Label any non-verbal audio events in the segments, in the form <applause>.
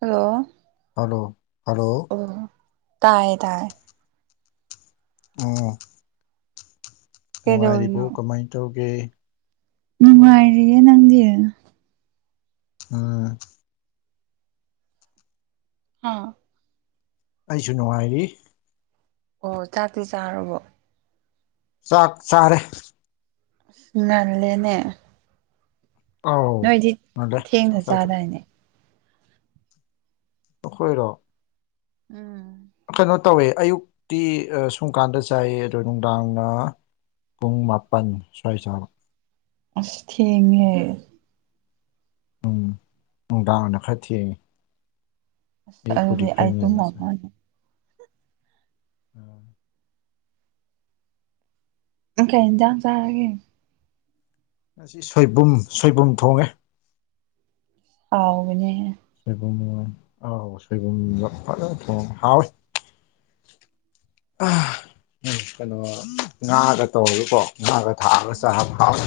Hello hello hello ꯑꯣ ꯇꯥꯏꯌꯦ ꯇꯥꯏꯌꯦ ꯑꯣ ꯅꯨꯡꯉꯥꯏꯔꯤꯕꯨ ꯀꯩꯗꯧꯔꯤꯅꯣ ꯀꯃꯥꯏ ꯇꯧꯒꯦ ꯅꯨꯡꯉꯥꯏꯔꯤꯌꯦ ꯅꯪꯗꯤ ꯑꯥ ꯍꯥꯥ ꯑꯩꯁꯨ ꯅꯨꯡꯉꯥꯏꯔꯤ ꯑꯣ ꯆꯥꯛꯇꯤ ꯆꯥꯔꯕꯣ ꯆꯥꯛ ꯆꯥꯔꯦ ꯅꯜꯂꯦꯅꯦ ꯑꯧ ꯅꯣꯏꯗꯤ ꯉꯜꯂꯦ ꯆꯥꯛ ꯊꯦꯡꯅ ꯆꯥꯊꯣꯛꯑꯦ ꯆꯥꯗꯥꯏꯅꯦ ꯑꯩꯈꯣꯏꯔꯣ ꯎꯝ ꯀꯩꯅꯣ ꯇꯧꯋꯦ ꯑꯌꯨꯛꯇꯤ ꯁꯨꯝꯀꯥꯟꯗ ꯆꯥꯏꯌꯦ ꯑꯗꯣ ꯅꯨꯡꯗꯥꯡꯅ ꯄꯨꯡ ꯃꯥꯄꯟ ꯁ꯭ꯋꯥꯏ ꯆꯥꯕ ꯑꯁ ꯊꯦꯡꯉꯦ ꯎꯝ ꯅꯨꯡꯗꯥꯥꯡꯅ ꯈꯔ ꯊꯦꯡꯉꯦ ꯑꯁ ꯑꯌꯨꯛꯄꯨꯗꯤ ꯑꯗꯨꯗꯤ ꯈꯔ ꯑꯩ ꯉꯜꯂꯁꯨ ꯇꯨꯝꯃꯝꯃꯅꯤ ꯎꯝ ꯑ ꯀꯩ ꯏꯟꯖꯥꯡ ꯆꯥꯔꯒꯦ ꯉꯁꯤ ꯁꯣꯏꯕꯨꯝ ꯁꯣꯏꯕꯨꯝ ꯊꯣꯡꯉꯦ ꯍꯥꯎꯕꯅꯦ ꯁꯣꯏꯕꯨꯝ <inaudible> ꯁꯣꯏꯕꯨꯝꯗꯣ ꯐꯖꯅ ꯊꯣꯡꯉꯒ ꯍꯥꯎꯋꯦ ꯀꯩꯅꯣ ꯉꯥꯒ ꯇꯧꯔꯒꯀꯣ ꯉꯥꯒ ꯊꯥꯛꯑꯒ ꯆꯥꯕ ꯎꯝ ꯍꯥꯎꯋꯦ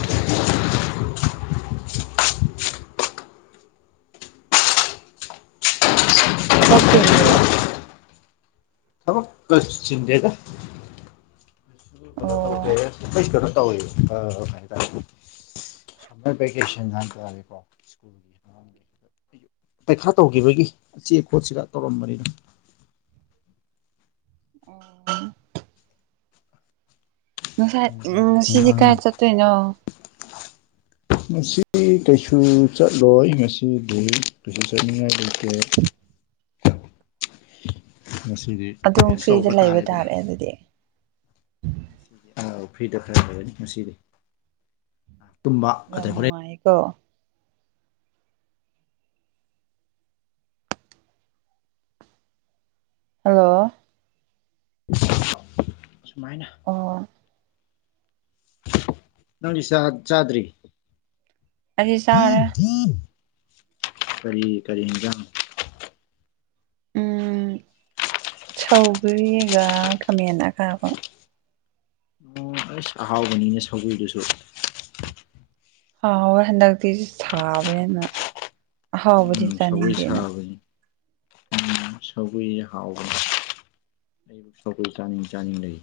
ꯊꯕꯛ ꯆꯤꯟꯕꯔꯣ ꯊꯕꯛ ꯀꯩꯁꯨ ꯆꯤꯟꯗꯦꯗ ꯑꯣ ꯀꯩꯅꯣ ꯇꯧꯗꯦ ꯑꯩꯩ ꯁꯤꯗꯒ <inaudible> ꯇꯧꯋꯦꯕ ꯑꯥ ꯍꯥꯏꯇꯥꯔꯦ <inaudible> ꯄꯩꯈꯥ ꯇꯧꯈꯤꯕꯒꯤ ꯆꯦ ꯈꯣꯠꯁꯤꯔꯅ ꯇꯧꯔꯝꯕꯅꯤꯗ ꯑꯣ ꯉꯁꯥꯏ ꯎꯝ ꯉꯁꯤꯗꯤ ꯑꯉꯥꯡ ꯀꯥꯏ ꯆꯠꯇꯣꯏꯅꯣ ꯉꯁꯤꯗꯤ ꯀꯩꯁꯨ ꯆꯠꯂꯣꯏ ꯉꯁꯤꯗꯤ ꯀꯩꯁꯨ ꯆꯠꯅꯤꯡꯉꯥꯏ ꯂꯩꯇꯦ ꯉꯁꯤꯗꯤ ꯑꯗꯨꯝ ꯔꯦꯁ ꯐ꯭ꯔꯤꯗ ꯇꯧꯕ ꯂꯩꯕ ꯇꯥꯔꯦꯗꯅ ꯇꯥꯔꯦ ꯑꯗꯨꯗꯤ ꯑꯧ ꯐ꯭ꯔꯤꯗ ꯈꯔ ꯂꯩꯔꯅꯤ ꯉꯁꯤꯗꯤ ꯇꯨꯝꯕ ꯌꯥꯝ ꯑꯗꯩ ꯍꯣꯔꯦꯟ ꯅꯨꯡꯉꯥꯏꯌꯦꯀꯣ ꯍꯜꯂꯣ <inaudible> ꯁꯨꯃꯥꯏꯅ ꯑꯣ ꯅꯪꯗꯤ ꯆꯥ ꯆꯥꯗ꯭ꯔꯤ ꯑꯩꯗꯤ ꯆꯥꯔꯦ ꯀꯔꯤ ꯀꯔꯤ ꯍꯤꯟꯖꯥꯡ ꯎꯝ ꯁꯧꯒꯔꯤꯒ ꯈꯃꯦꯟ ꯑꯈꯥꯕ ꯑꫭ ꯑꯁ ꯑꯍꯥꯎꯕꯅꯤꯅ‌ꯦ ꯁꯧꯒ꯭ꯔꯤꯗꯨꯁꯨ ꯍꯥꯎꯋꯦ ꯍꯟꯗꯛꯇꯤ ꯁꯥꯕꯅꯦꯅ ꯑꯍꯥꯎꯕꯗꯤ ꯎꯝ ꯁꯒꯣꯏ ꯆꯥꯅꯤꯡꯗꯦꯅ ꯁꯥꯕꯅꯤ ꯎꯝ ꯁꯧꯒ꯭ꯔꯤꯖ‌ꯦ ꯍꯥꯎꯕꯅꯤ ꯑꯩꯕꯨ ꯁꯧꯒꯔꯤ ꯆꯥꯅꯤꯡ ꯆꯥꯅꯤꯡ ꯂꯩ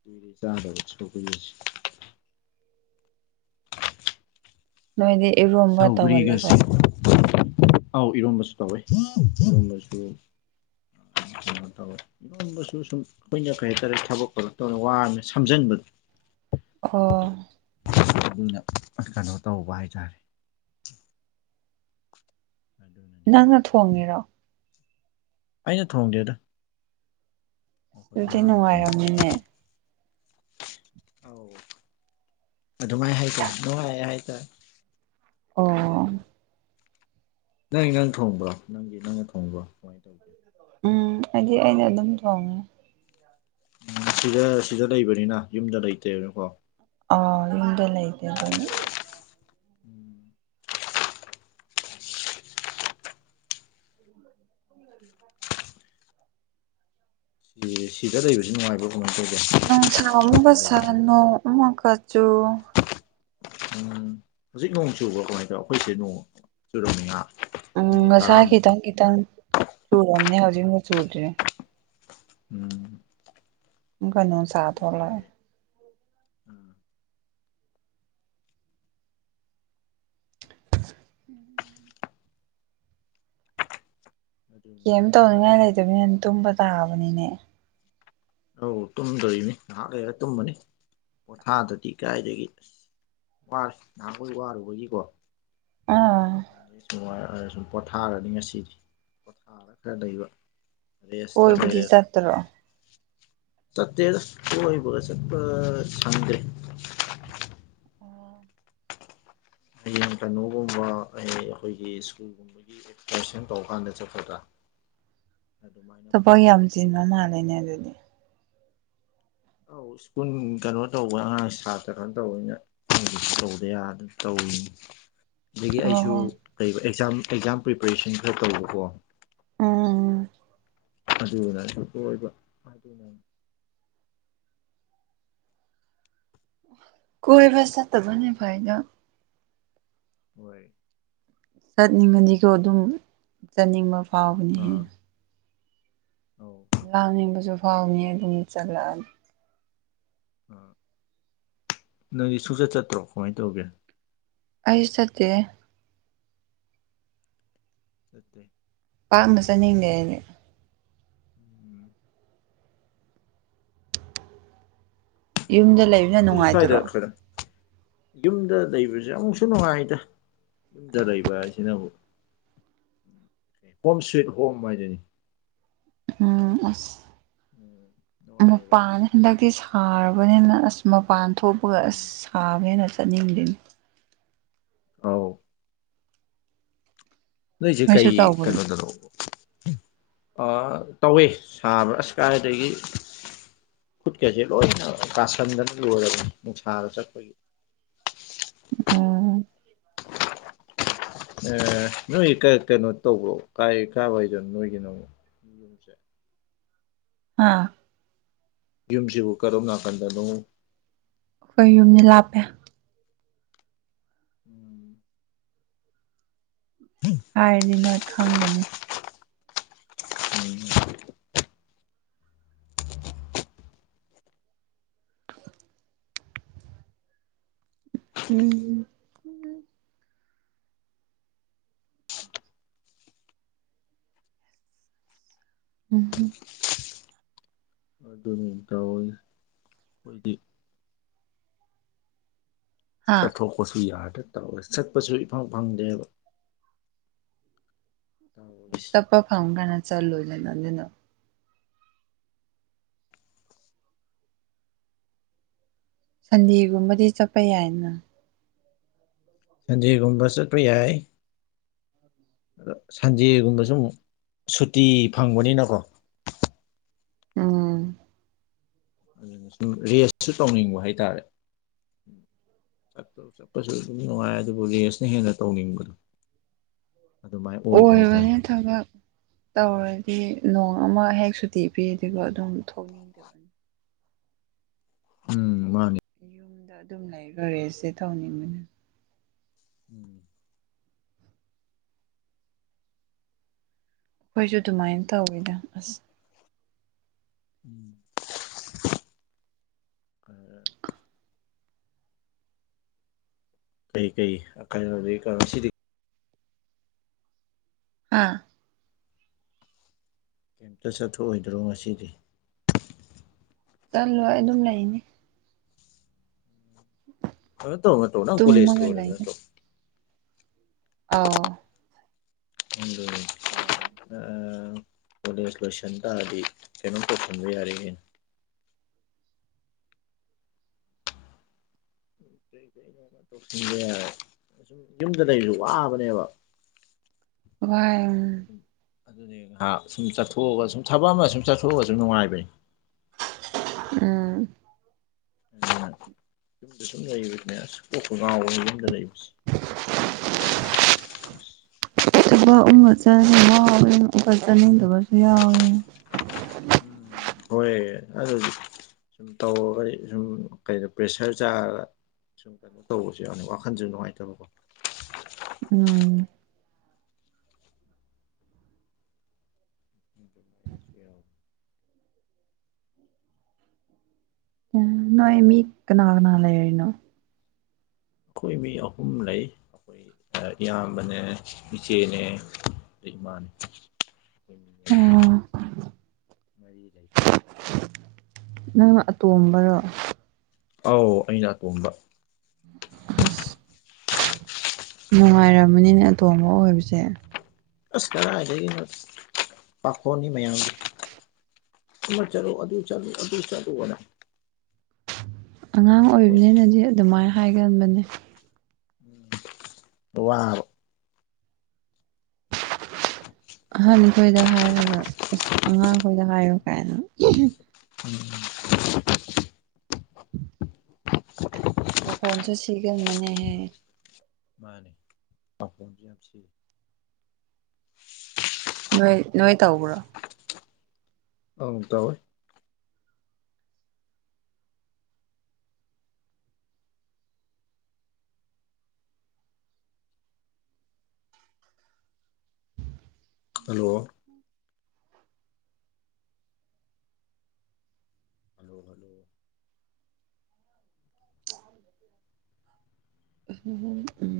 ꯀꯨꯏꯔꯦ ꯆꯥꯗꯕ ꯁꯧꯒꯔꯤꯁ‌ꯦ ꯅꯣꯏꯗꯤ ꯏꯔꫭꯝ ꯁꯧꯒꯔꯤꯒ <unintelligible> ꯑꯥꯎ ꯏꯔꯣꯟꯝꯕꯁꯨ ꯇꯧꯋꯦ ꯏꯔꯣꯝꯕꯁꯨ ꯇꯧꯋꯦ ꯏꯔꫭꯝꯕꯁꯨ ꯁꯨꯝ ꯑꯩꯈꯣꯏꯅ ꯀꯩ ꯍꯥꯏꯇꯥꯔꯦ ꯊꯕꯛ ꯈꯔ ꯇꯧꯔ ꯋꯥꯕꯅꯤꯅ ꯁꯝꯖꯟꯕꯗꯣ ꯈꫭ ꯑꯗꯨꯅ ꯀꯩꯅꯣ ꯇꯧꯕ ꯍꯥꯏꯇꯥꯔꯦ ꯑꯗꯨꯅꯦ ꯅꯪꯅ ꯊꯣꯡꯉꯤꯔꯣ ꯑꯩꯅ ꯊꯣꯡꯗꯦꯗ ꯑꯩꯈꯣꯏ ꯑꯗꯨꯗꯤ ꯏꯃꯥꯅ ꯊꫭꯡꯉꯤ ꯅꯨꯡꯉꯥꯏꯔꯝꯅꯤꯅꯦ ꯑꯥꯎ ꯑꯗꯨꯃꯥꯏ ꯍꯥꯏꯇꯥꯔꯦ ꯅꯨꯡꯉꯥꯏ ꯍꯥꯏꯇꯥꯔꯦ ꯑꯣ ꯅꯪ ꯏꯟꯖꯥꯡ ꯊꯣꯡꯕ꯭ꯔꯣ ꯅꯪꯒꯤ ꯅꯪꯅ ꯊꯣꯡꯕ꯭ꯔꯣ ꯀꯃꯥꯏꯅ ꯇꯧꯒꯦ ꯎꯝ ꯑꯩꯗꯤ ꯑꯩꯅ ꯑꯗꯨꯝ ꯊꯣꯡꯉꯦ ꯎꯝ ꯁꯤꯗ ꯁꯤꯗ ꯂꯩꯕꯅꯤꯅ ꯌꯨꯝꯗ ꯂꯩꯇꯦꯅꯀꯣ ꯑ ꯌꯨꯗ ꯂꯩꯇꯦ ꯑꯈꯣꯏꯒꯤ <inaudible> <unintelligible> ꯁꯤꯗ ꯂꯩꯕꯁꯤꯥ ꯅꯨꯡꯉꯥꯏꯕꫭ ꯀꯃꯥꯏ ꯇꯧꯒꯦ ꯅꯨꯡꯁꯥ ꯑꯃꯨꯛꯀ ꯁ꯭ꯋꯥꯏꯗ ꯁꯥ ꯂꯩꯕꯁꯦ ꯅꯣꯡ ꯑꯃꯨꯛꯀ ꯆꯨ ꯎꯝ ꯍꯧꯖꯤꯛ ꯅꯣꯡ ꯆꯨꯕꯔꫭ ꯀꯃꯥꯏꯅ ꯇꯧ ꯑꯩꯈꯣꯏꯁꯤ ꯅꯣꯡ ꯆꯨꯨꯔꯝꯃꯤ ꯉꯍꯥꯛ ꯎꯝ ꯃꯤꯅꯤꯠ ꯉꯁꯥ ꯇꯔꯥꯃꯨꯛ ꯈꯤꯇꯪ ꯈꯤꯇꯪ ꯆꯨꯔꯝꯅꯦ ꯍꯧꯖꯤꯛ ꯑꯃꯨꯛ ꯆꯨꯗ꯭ꯔ‌ꯦ ꯎꯝ ꯑꯃꯨꯀ ꯅꯨꯡꯁꯥ ꯊꫭꯛꯂꯛꯑ‌ꯦ ꯑꯗꯨꯅꯦ ꯑꯥ ꯑꯗꯨꯅꯦ ꯀꯦꯝ ꯇꯧꯅꯤꯡꯉꯥꯏ ꯇꯧꯔꯤꯁꯤ ꯂꯩꯇꯕꯅꯤꯅꯥ ꯑꯗꯨꯝ ꯇꯨꯝꯕ ꯇꯥꯕꯅꯤꯅꯦ ꯑꯧ ꯇꯨꯝꯗꯣꯅꯤ ꯉꯥꯏꯍꯥꯛ ꯂꯩꯔ ꯇꯨꯝꯃꯅꯤ ꯄꯣꯊꯥꯗꯗꯤ ꯀꯥꯏꯗꯒꯤ ꯑꯁ ꯋꯥꯔ‌ꯦ ꯅꯍꯥꯟꯒꯩ ꯋꯥꯔꯨꯕꯒꯤꯀꯣ ꯑꯥ ꯑꯗꯩ ꯅꯨꯉꯥꯏꯔ ꯁ ꯄꯣꯊꯥꯔꯅꯤ ꯉꯁꯤꯗꯤ ꯄꯣꯊꯥꯔꯒ ꯂꯩꯕ ꯔꯦꯁꯇ ꯀꯣꯏꯕꯗꯤ ꯂꯩꯔꯦꯗ ꯆꯠꯇ꯭ꯔꯣ ꯇꯠꯇꯦꯗ ꯀꯣꯏꯕꯒ ꯆꯠꯄ ꯁꯪꯗꯔ‌ꯦ ꯑꯧ ꯍꯌꯦꯡ ꯀꯩꯅꯣꯒꯨꯝꯕ ꯑꯩ ꯑꯩꯈꯣꯏꯒꯤ ꯁ꯭ꯀꯨꯜꯒꯨꯝꯕ ꯑꯦꯁꯀꯥꯁꯁꯟ ꯇꯧ ꯀꯥꯟꯗ ꯆꯠꯀꯗ꯭ꯔꯥ ꯑꯗꯨꯃꯥꯏꯅ ꯊꯕꯛ ꯄꯨꯂꯞ ꯌꯥꯝ ꯄꯨꯂꯞ ꯆꯤꯟꯕ ꯇꯧꯔꯀꯥꯟꯗ ꯃꯥꯜꯂꯦꯅꯦ ꯑꯗꯨꯗꯤ ꯑꯧ ꯁ꯭ꯀꯨꯜ ꯀꯩꯅꯣ ꯇꯧꯕ ꯑꯉꯥꯡ ꯁꯥꯇ꯭ꯔ ꯀꯩꯅꫭ ꯇꯧꯕꯅꯤꯅ ꯃꫭꯏꯁꯨ ꯇꯧꯗ ꯌꯥꯗ ꯇꯧꯔꯤꯅꯤ ꯑꯗꯒꯤ ꯑꯩꯁꯨ ꯑꯣ ꯀꯩ ꯑꯦꯛꯖꯥꯝ ꯑꯦꯛꯖꯥꯝ ꯄ꯭ꯔꯤꯄꯦꯔꯦꯁꯟ ꯈꯔ ꯇꯧꯕꯀꯣ꯫ ꯑꯝ ꯑꯗꯨꯅꯁꯨ ꯑꯣꯏꯕ ꯑꯗꯨꯅꯅꯤ꯫ ꯀꯣꯏꯕ ꯆꯠꯇꯕꯅꯗꯤ ꯐꯩꯗ ꯍꯣꯏ ꯆꯠꯅꯤꯡꯉꯗꯤꯀꯣ ꯑꯗꯨꯝ ꯆꯠꯅꯤꯡꯕ ꯐꯥꯎꯕꯅꯦꯍꯦ꯫ ꯑꯥ ꯑꯧ ꯂꯥꯡꯅꯤꯡꯕꯁꯨ ꯐꯥꯎꯅꯤ ꯑꯗꯨꯝ ꯆꯠꯂꯛꯑꯗꯤ ꯑꯝ ꯅꯣꯏꯗꯤ ꯁꯨꯡꯆꯠ ꯆꯠꯇ꯭ꯔꯣ ꯀꯃꯥꯏꯅ ꯇꯧꯒꯦ꯫ ꯑꯩ ꯆꯠꯇꯦ ꯆꯠꯇꯦ ꯄꯥꯛꯅ ꯆꯠꯅꯤꯡꯗꯦ ꯑꯩꯗꯤ꯫ ꯎꯝ ꯌꯨꯝꯗ ꯂꯩ__ ꯑꯗꯨꯗꯤ ꯁꯨ꯭ꯋꯥꯏꯗ ꯈꯔ__ ꯌꯨꯝꯗ ꯂꯩꯕꯁꯤ ꯑꯃꯨꯛꯁꯨ ꯅꯨꯡꯉꯥꯏꯗ ꯌꯨꯝꯗ ꯂꯩꯕ ꯍꯥꯏꯁꯤꯅ ꯑꯃꯨꯛ꯫ ꯍꯣꯝ ꯁ꯭ꯋꯤꯠ ꯍꯣꯝ ꯍꯥꯏꯗꯨꯅꯤ꯫ ꯎꯝ ꯑꯁ ꯎꯝ ꯅꯨꯡꯉꯥꯏꯕ ꯃꯄꯥꯥꯟꯅꯦ꯫ ꯍꯟꯗꯛꯇꯤ ꯁꯥꯔꯕꯅꯤꯅ ꯑꯁ ꯃꯄꯥꯟ ꯊꯣꯛꯄꯒ ꯑꯁ ꯎꯝ ꯁꯥꯕꯅꯤꯅ ꯆꯠꯅꯤꯡꯗꯦꯅꯦ꯫ ꯑꯧ ꯅꯣꯏꯖꯦ ꯅꯣꯏꯁꯨ ꯀꯩ ꯇꯧꯕ꯭ꯔꯣ ꯀꯩꯅꯣꯗꯅꯣ꯫ ꯑꯥ ꯇꯧꯋꯦ ꯁꯥꯕ ꯑꯁ ꯀꯥꯏꯗꯒꯤ꯫ ꯈꯨꯠꯀꯁꯦ ꯂꯣꯏꯅ ꯀꯥꯁꯟꯗꯅ ꯂꯣꯏꯔꯕꯅꯤ ꯅꯨꯡꯁꯥꯗ ꯆꯠꯄꯒꯤ꯫ ꯎꯝ ꯑꯥ ꯅꯣꯏ ꯀꯩ ꯀꯩꯅꯣ ꯇꯧꯕꯣ ꯀꯥꯏ ꯀꯥꯏꯋꯥꯏꯗꯅꯣ ꯅꯣꯏꯒꯤꯅ ꯑꯃꯨꯛ꯫ ꯌꯨꯝꯁꯦ꯫ ꯍꯥꯥ ꯌꯨꯝꯁꯤꯕꯨ ꯀꯗꯣꯝ ꯅꯥꯀꯟꯗꯅꯣ꯫ ꯑꯩꯈꯣꯏ ꯌꯨꯝꯗꯤ ꯂꯥꯞꯄꯦ꯫ ꯎꯝ ꯎꯝ <inaudible> ꯍꯥꯏꯔꯗꯤ ꯅꯣꯏ ꯈꯪꯒꯅꯤ꯫ ꯎꯝ ꯎꯝ ꯎꯝ ꯍꯝ ꯑꯗꯨꯅꯤꯅꯦ ꯇꯧꯔꯤꯁꯦ ꯑꯈꯣꯏꯗꯤ꯫ ꯍꯥ ꯆꯠꯊꯣꯛꯄꯁꯨ ꯌꯥꯗ ꯇꯧꯔꯤꯁꯦ ꯆꯠꯄꯁꯨ ꯏꯐꯪ ꯐꯪꯗꯦꯕ꯫ ꯇꯧꯔꯤꯁꯦ ꯊꯕꯛ ꯍꯥꯟꯕꯒꯥꯟꯗ ꯆꯠꯂꯨꯗꯅ ꯑꯗꯨꯅ <unintelligible> ꯁꯟꯗꯦꯒꯨꯝꯕꯗꯤ ꯆꯠꯄ ꯌꯥꯏꯅ꯫ ꯁꯟꯗꯦꯒꯨꯝꯕ ꯆꯠꯄ ꯌꯥꯏ꯫ ꯑꯗ ꯁꯟꯖꯦꯒꯨꯝꯕꯁꯨ ꯑꯃꯨꯛ ꯁꯨꯇꯤ ꯐꯪꯕꯅꯤꯅꯀꯣ꯫ ꯎꯝ ꯑꯗꯨꯅ ꯁꯨꯝ ꯔꯦꯁꯁꯨ ꯇꯧꯅꯤꯡꯕ ꯍꯥꯏꯇꯥꯔꯦ꯫ ꯆꯠꯄ ꯆꯠꯄꯁꯨ ꯑꯗꯨꯝ ꯅꯨꯡꯉꯥꯏ ꯑꯗꯨꯕꯨ ꯔꯦꯁꯅ ꯍꯦꯟꯅ ꯇꯧꯅꯤꯡꯕꯗꯣ꯫ ꯑꯗꯨꯃꯥꯏꯅ ꯑꯣꯏꯕ ꯍꯥꯏꯇꯥꯔꯦ꯫ ꯊꯥꯕꯛ ꯇꯧꯔꯗꯤ ꯅꯣꯡ ꯑꯃꯥ ꯍꯦꯛ ꯁꯨꯇꯤ ꯄꯤꯗꯕ ꯑꯗꯨꯝ ꯊꯣꯛ <inaudible> ꯎꯝ ꯃꯥꯅꯦ ꯌꯨꯝꯗ ꯑꯗꯨꯝ ꯂꯩꯒ ꯔꯦꯁꯁꯦ ꯊꯧꯅꯤꯡꯕꯅꯤ <inaudible> ꯑꯩꯈꯣꯏꯁꯨ ꯑꯗꯨꯃꯥꯏꯟ ꯇꯧꯋꯤꯗ ꯑꯁ <inaudible> ꯀꯩ ꯀꯩ <unintelligible> ꯉꯁꯤꯗꯤ ꯑꯥ ꯆꯠꯊꯣꯛ ꯑꯣꯏꯗ꯭ꯔꯣ ꯉꯁꯤꯗꯤ ꯆꯠꯂꯣꯢ ꯑꯗꯨꯝ ꯂꯩꯅꯤ ꯑꯗꯨꯗ ꯇꯧ <unintelligible> ꯅꯪ ꯀꯣꯂꯦꯁ ꯇꯨꯝꯃꯒ ꯂꯣꯏꯔꯝ ꯅꯠꯇ꯭ꯔꯣ ꯑꯧ ꯑꯗꯨꯅꯤ ꯂꯣꯏꯔꯦ ꯑꯥ ꯀꯣꯂꯦꯖ ꯂꯣꯏꯁꯟ ꯇꯥꯔꯗꯤ ꯀꯩꯅꯣꯝ ꯇꯧꯁꯟꯕ ꯌꯥꯔꯦ ꯀꯩꯅꯣ <unintelligible> ꯌꯨꯝꯗ ꯂꯩꯕꯁꯨ ꯋꯥꯕꯅꯦꯕ ꯋꯥꯢ ꯎꯝ ꯑꯗꯨꯅꯦ ꯉꯏꯍꯥꯛ ꯁꯨꯝ ꯆꯠꯊꯣꯛꯑꯒ ꯁꯨꯝ ꯊꯥꯕꯛ ꯑꯃ ꯁꯨꯝ ꯆꯠꯊꯣꯛ ꯑꯒꯁꯨꯨꯝ ꯅꯨꯡꯉꯥꯏꯕꯅꯤ ꯎꯝ ꯑꯗꯨꯅ ꯌꯨꯝꯗ ꯁꯨꯝ ꯂꯩꯕꯁꯨꯅꯦ ꯀꯣꯛꯀ ꯉꯥꯎꯕꯅꯤ ꯌꯨꯝꯗ ꯂꯩꯕꯁꯤ <unintelligible> ꯊꯥꯕꯛ <unintelligible> ꯑꯃꯨꯛꯀ ꯆꯠꯅꯤꯡꯗꯕꯁꯨ ꯌꯥꯎꯋꯦ ꯎꯝ ꯍꯣꯏ ꯑꯗꯨꯗꯤ ꯁꯨꯝ ꯇꯧꯔꯒ ꯁꯨꯝ ꯀꯩꯗꯣ ꯄ꯭ꯔꯦꯁꯔ ꯆꯥꯔꯒ ꯁꯨꯝ ꯀꯩꯅꯣ ꯇꯧꯕꯁꯨ ꯌꯥꯕꯅꯤ ꯋꯥꯈꯟꯁꯨ ꯅꯨꯡꯉꯥꯏꯇꯕꯀꯣ ꯎꯝ <unintelligible> ꯅꯣꯏ ꯃꯤ ꯀꯅꯥ ꯀꯅꯥ ꯂꯩꯔꯤꯅꯣ ꯑꯩꯈꯣꯏ ꯃꯤ ꯑꯍꯨꯝ ꯂꯩ ꯑꯩꯈꯣꯏ ꯏꯌꯥꯝꯕꯅꯦ ꯏꯆꯦꯅꯦ ꯑꯗꯩ ꯏꯃꯥꯅꯦ ꯑꯩꯈꯣꯏ ꯃꯤ ꯃꯔꯤ ꯑꯣ ꯃꯔꯤ ꯂꯩ ꯅꯪꯅ ꯑꯇꯣꯝꯕꯔꯣ ꯑꯧ ꯑꯩꯅ ꯑꯇꯣꯝꯕ ꯑꯁ ꯅꯨꯡꯉꯥꯏꯔꯝꯃꯅꯤꯅꯦ ꯑꯇꯣꯝꯕ ꯑꯣꯏꯕꯁꯦ ꯑꯁ ꯀꯔꯥꯏꯗꯒꯤꯅꯣ ꯄꯥꯈꯣꯟꯅꯤ ꯃꯌꯥꯝꯒꯤ ꯑꯃ ꯆꯠꯂꯨ ꯑꯗꯨ ꯆꯠꯂꯨ ꯑꯗꯨ ꯆꯠꯂꯨ ꯍꯥꯏꯅ ꯑꯉꯥꯡ ꯑꯩꯈꯣꯏꯁꯦ ꯑꯣꯏꯕꯅꯤꯅꯗꯤ ꯑꯗꯨꯃꯥꯏꯟ ꯍꯥꯏꯒꯟꯕꯅꯦ ꯎꯝ ꯋꯥꯕ <inaudible> ꯑꯍꯟ ꯈꯣꯏꯗ ꯍꯥꯏꯔꯣꯗ ꯑꯁ ꯑꯉꯥꯡ ꯈꯣꯏꯗ ꯍꯥꯏꯌꯨ ꯀꯥꯏꯅ ꯎꯝ ꯈꯣꯟꯁꯦ ꯁꯤꯒꯟꯕꯅꯦꯍꯦ <unintelligible> ꯅꯣꯏ ꯅꯣꯏ ꯇꯧꯕ꯭ꯔꯣ ꯑꯧ ꯇꯧꯋꯦ hello hello hello <unintelligible>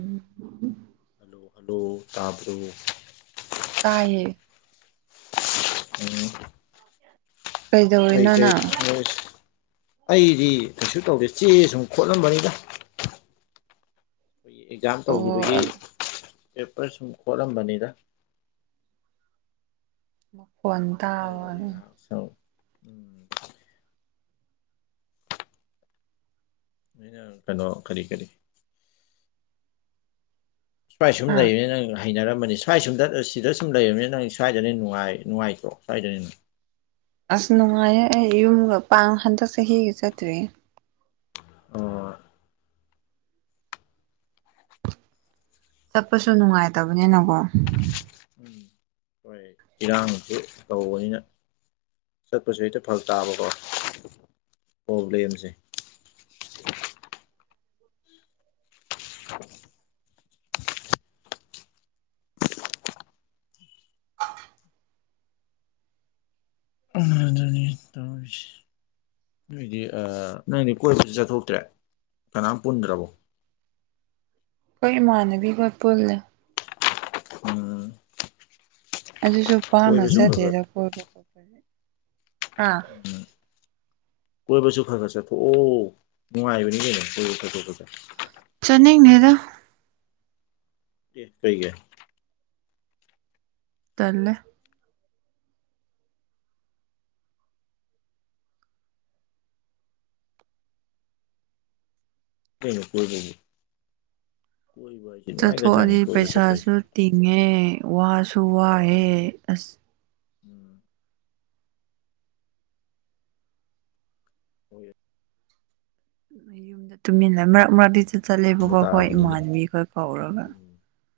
hello hello ꯇꯥꯕ꯭ꯔꯣ ꯇꯥꯢꯌꯦ <unintelligible> ꯀꯩ ꯀꯩꯗꯧꯔꯤꯅꯣ ꯀꯩ ꯅꯪ <unintelligible> ꯑꯩꯗꯤ ꯀꯩꯁꯨ ꯇꯧꯗꯦ ꯆꯦ ꯁꯨꯝ ꯈꯣꯠꯂꯝꯕꯅꯤꯗ ꯑꯦꯛꯖꯥꯝ ꯑꯣ ꯇꯧꯒꯤꯕꯒꯤ ꯄꯦꯄꯔ ꯁꯨꯝ ꯈꯣꯠꯂꯝꯕꯅꯤꯗꯥ ꯃꯈꯣꯟ ꯇꯥꯕ ꯑꯗꯨꯗꯤ ꯋꯥꯅꯤ ꯉꯥꯏꯍꯥꯛ ꯁꯨꯝ ꯎꯝ ꯑꯩꯅ ꯀꯩꯅꯣ ꯀꯔꯤ ꯀꯔꯤ ꯁꯋ꯭ꯥꯏ‌ ꯁꯨꯝ ꯍꯥ ꯂꯩꯔꯦꯅꯦ ꯅꯪ ꯍꯩꯅꯔꯝꯃꯅꯤ ꯁ꯭ꯋꯥꯏ ꯁꯨꯝꯗ ꯁꯤꯗ ꯁꯨꯝ ꯂꯩꯔꯕꯅꯤꯅ ꯅꯪ ꯁ꯭ꯋꯥꯏꯗꯅ ꯍꯦꯟ ꯅꯨꯡꯉꯥꯏ ꯅꯨꯡꯉꯥꯏꯇ꯭ꯔꯣ ꯁ꯭ꯋꯥꯏꯗꯅ ꯍꯦꯟꯅ ꯑꯁ ꯅꯨꯡꯉꯥꯏꯌꯦ ꯑꯩ ꯌꯨꯝꯒ ꯄꯥꯡ ꯍꯟꯗꯛ ꯆꯍꯤꯒꯤ ꯆꯠꯇ꯭ꯔꯤꯌꯦ ꯑꯣ ꯆꯠꯄꯁꯨ ꯅꯨꯡꯉꯥꯏꯇꯕꯅꯤꯅꯒꯣ ꯎꯝ ꯍꯣꯏ ꯏꯔꯥꯡꯁꯨ ꯇꯧꯕꯅꯤꯅꯥ ꯆꯠꯄꯁꯨ ꯍꯦꯛꯇ ꯐꯔꯛ ꯇꯥꯕꯀꯣ ꯄꯣꯕ꯭ꯂꯦꯝꯖꯦ <unintelligible> ꯎꯝꯑꯗꯨꯅꯤ ꯇꯧꫪꯤꯁꯤ ꯅꯣꯏꯗꯤ ꯑ ꯅꯪꯗꯤ ꯀꯣꯏꯕꯖꯨ ꯆꯠꯊꯣꯛꯇ꯭ꯔꯦ ꯀꯅꯥꯝ ꯄꯨꯟꯗ꯭ꯔꯕꯣ ꯈꯣꯏ ꯏꯃꯥꯟꯅꯕꯤꯍꯣꯏ ꯄꯨꯜꯂꯦ ꯎꯝ ꯑꯗꯨꯁꯨ ꯄꯥꯡꯅ ꯀꯣꯏꯕꯁꯨ ꯈꯔ ꯈꯔ ꯆꯠꯇꯦꯗ ꯀꯣꯏꯕ ꯈꯣꯠꯄ ꯑꯥ ꯎꯝ ꯀꯣꯏꯕꯁꯨ ꯈ ꯈ ꯆꯠꯊꯣꯛꯑꯣ ꯅꯨꯡꯉꯥꯏꯕꯅꯤ ꯀꯩꯅꯣ ꯀꯣꯏꯕ ꯆꯠꯊꯣꯛꯄꯁꯦ ꯆꯅꯤꯡꯗꯦꯗ ꯑꯦ ꯀꯩꯒꯤ ꯇꯜꯂꯦ ꯀꯩꯅꯣ ꯀꯣꯏꯕꯕꯨ ꯀꯣꯏꯕ ꯍꯥꯏ ꯆꯠꯊꯣꯛꯑꯗꯤ ꯄꯩꯁꯥꯁꯨ ꯇꯤꯡꯉꯦ ꯋꯥꯁꯨ ꯋꯥꯏꯌꯦ ꯎꯝ ꯑꯁ ꯎꯝ ꯍꯣꯏꯌꯦ ꯈꯣꯏ ꯌꯨꯝꯗ ꯇꯨꯃꯤꯟꯅ ꯃꯔꯛ ꯃꯔꯛꯗꯤ ꯆ ꯆꯠꯂꯦꯕꯀꯣ ꯍꯣꯏ ꯇꯥꯕꯅꯤꯅꯦ ꯏꯃꯥꯟꯕꯤꯈꯣꯏ ꯀꯧꯔꯒ ꯌꯨꯝ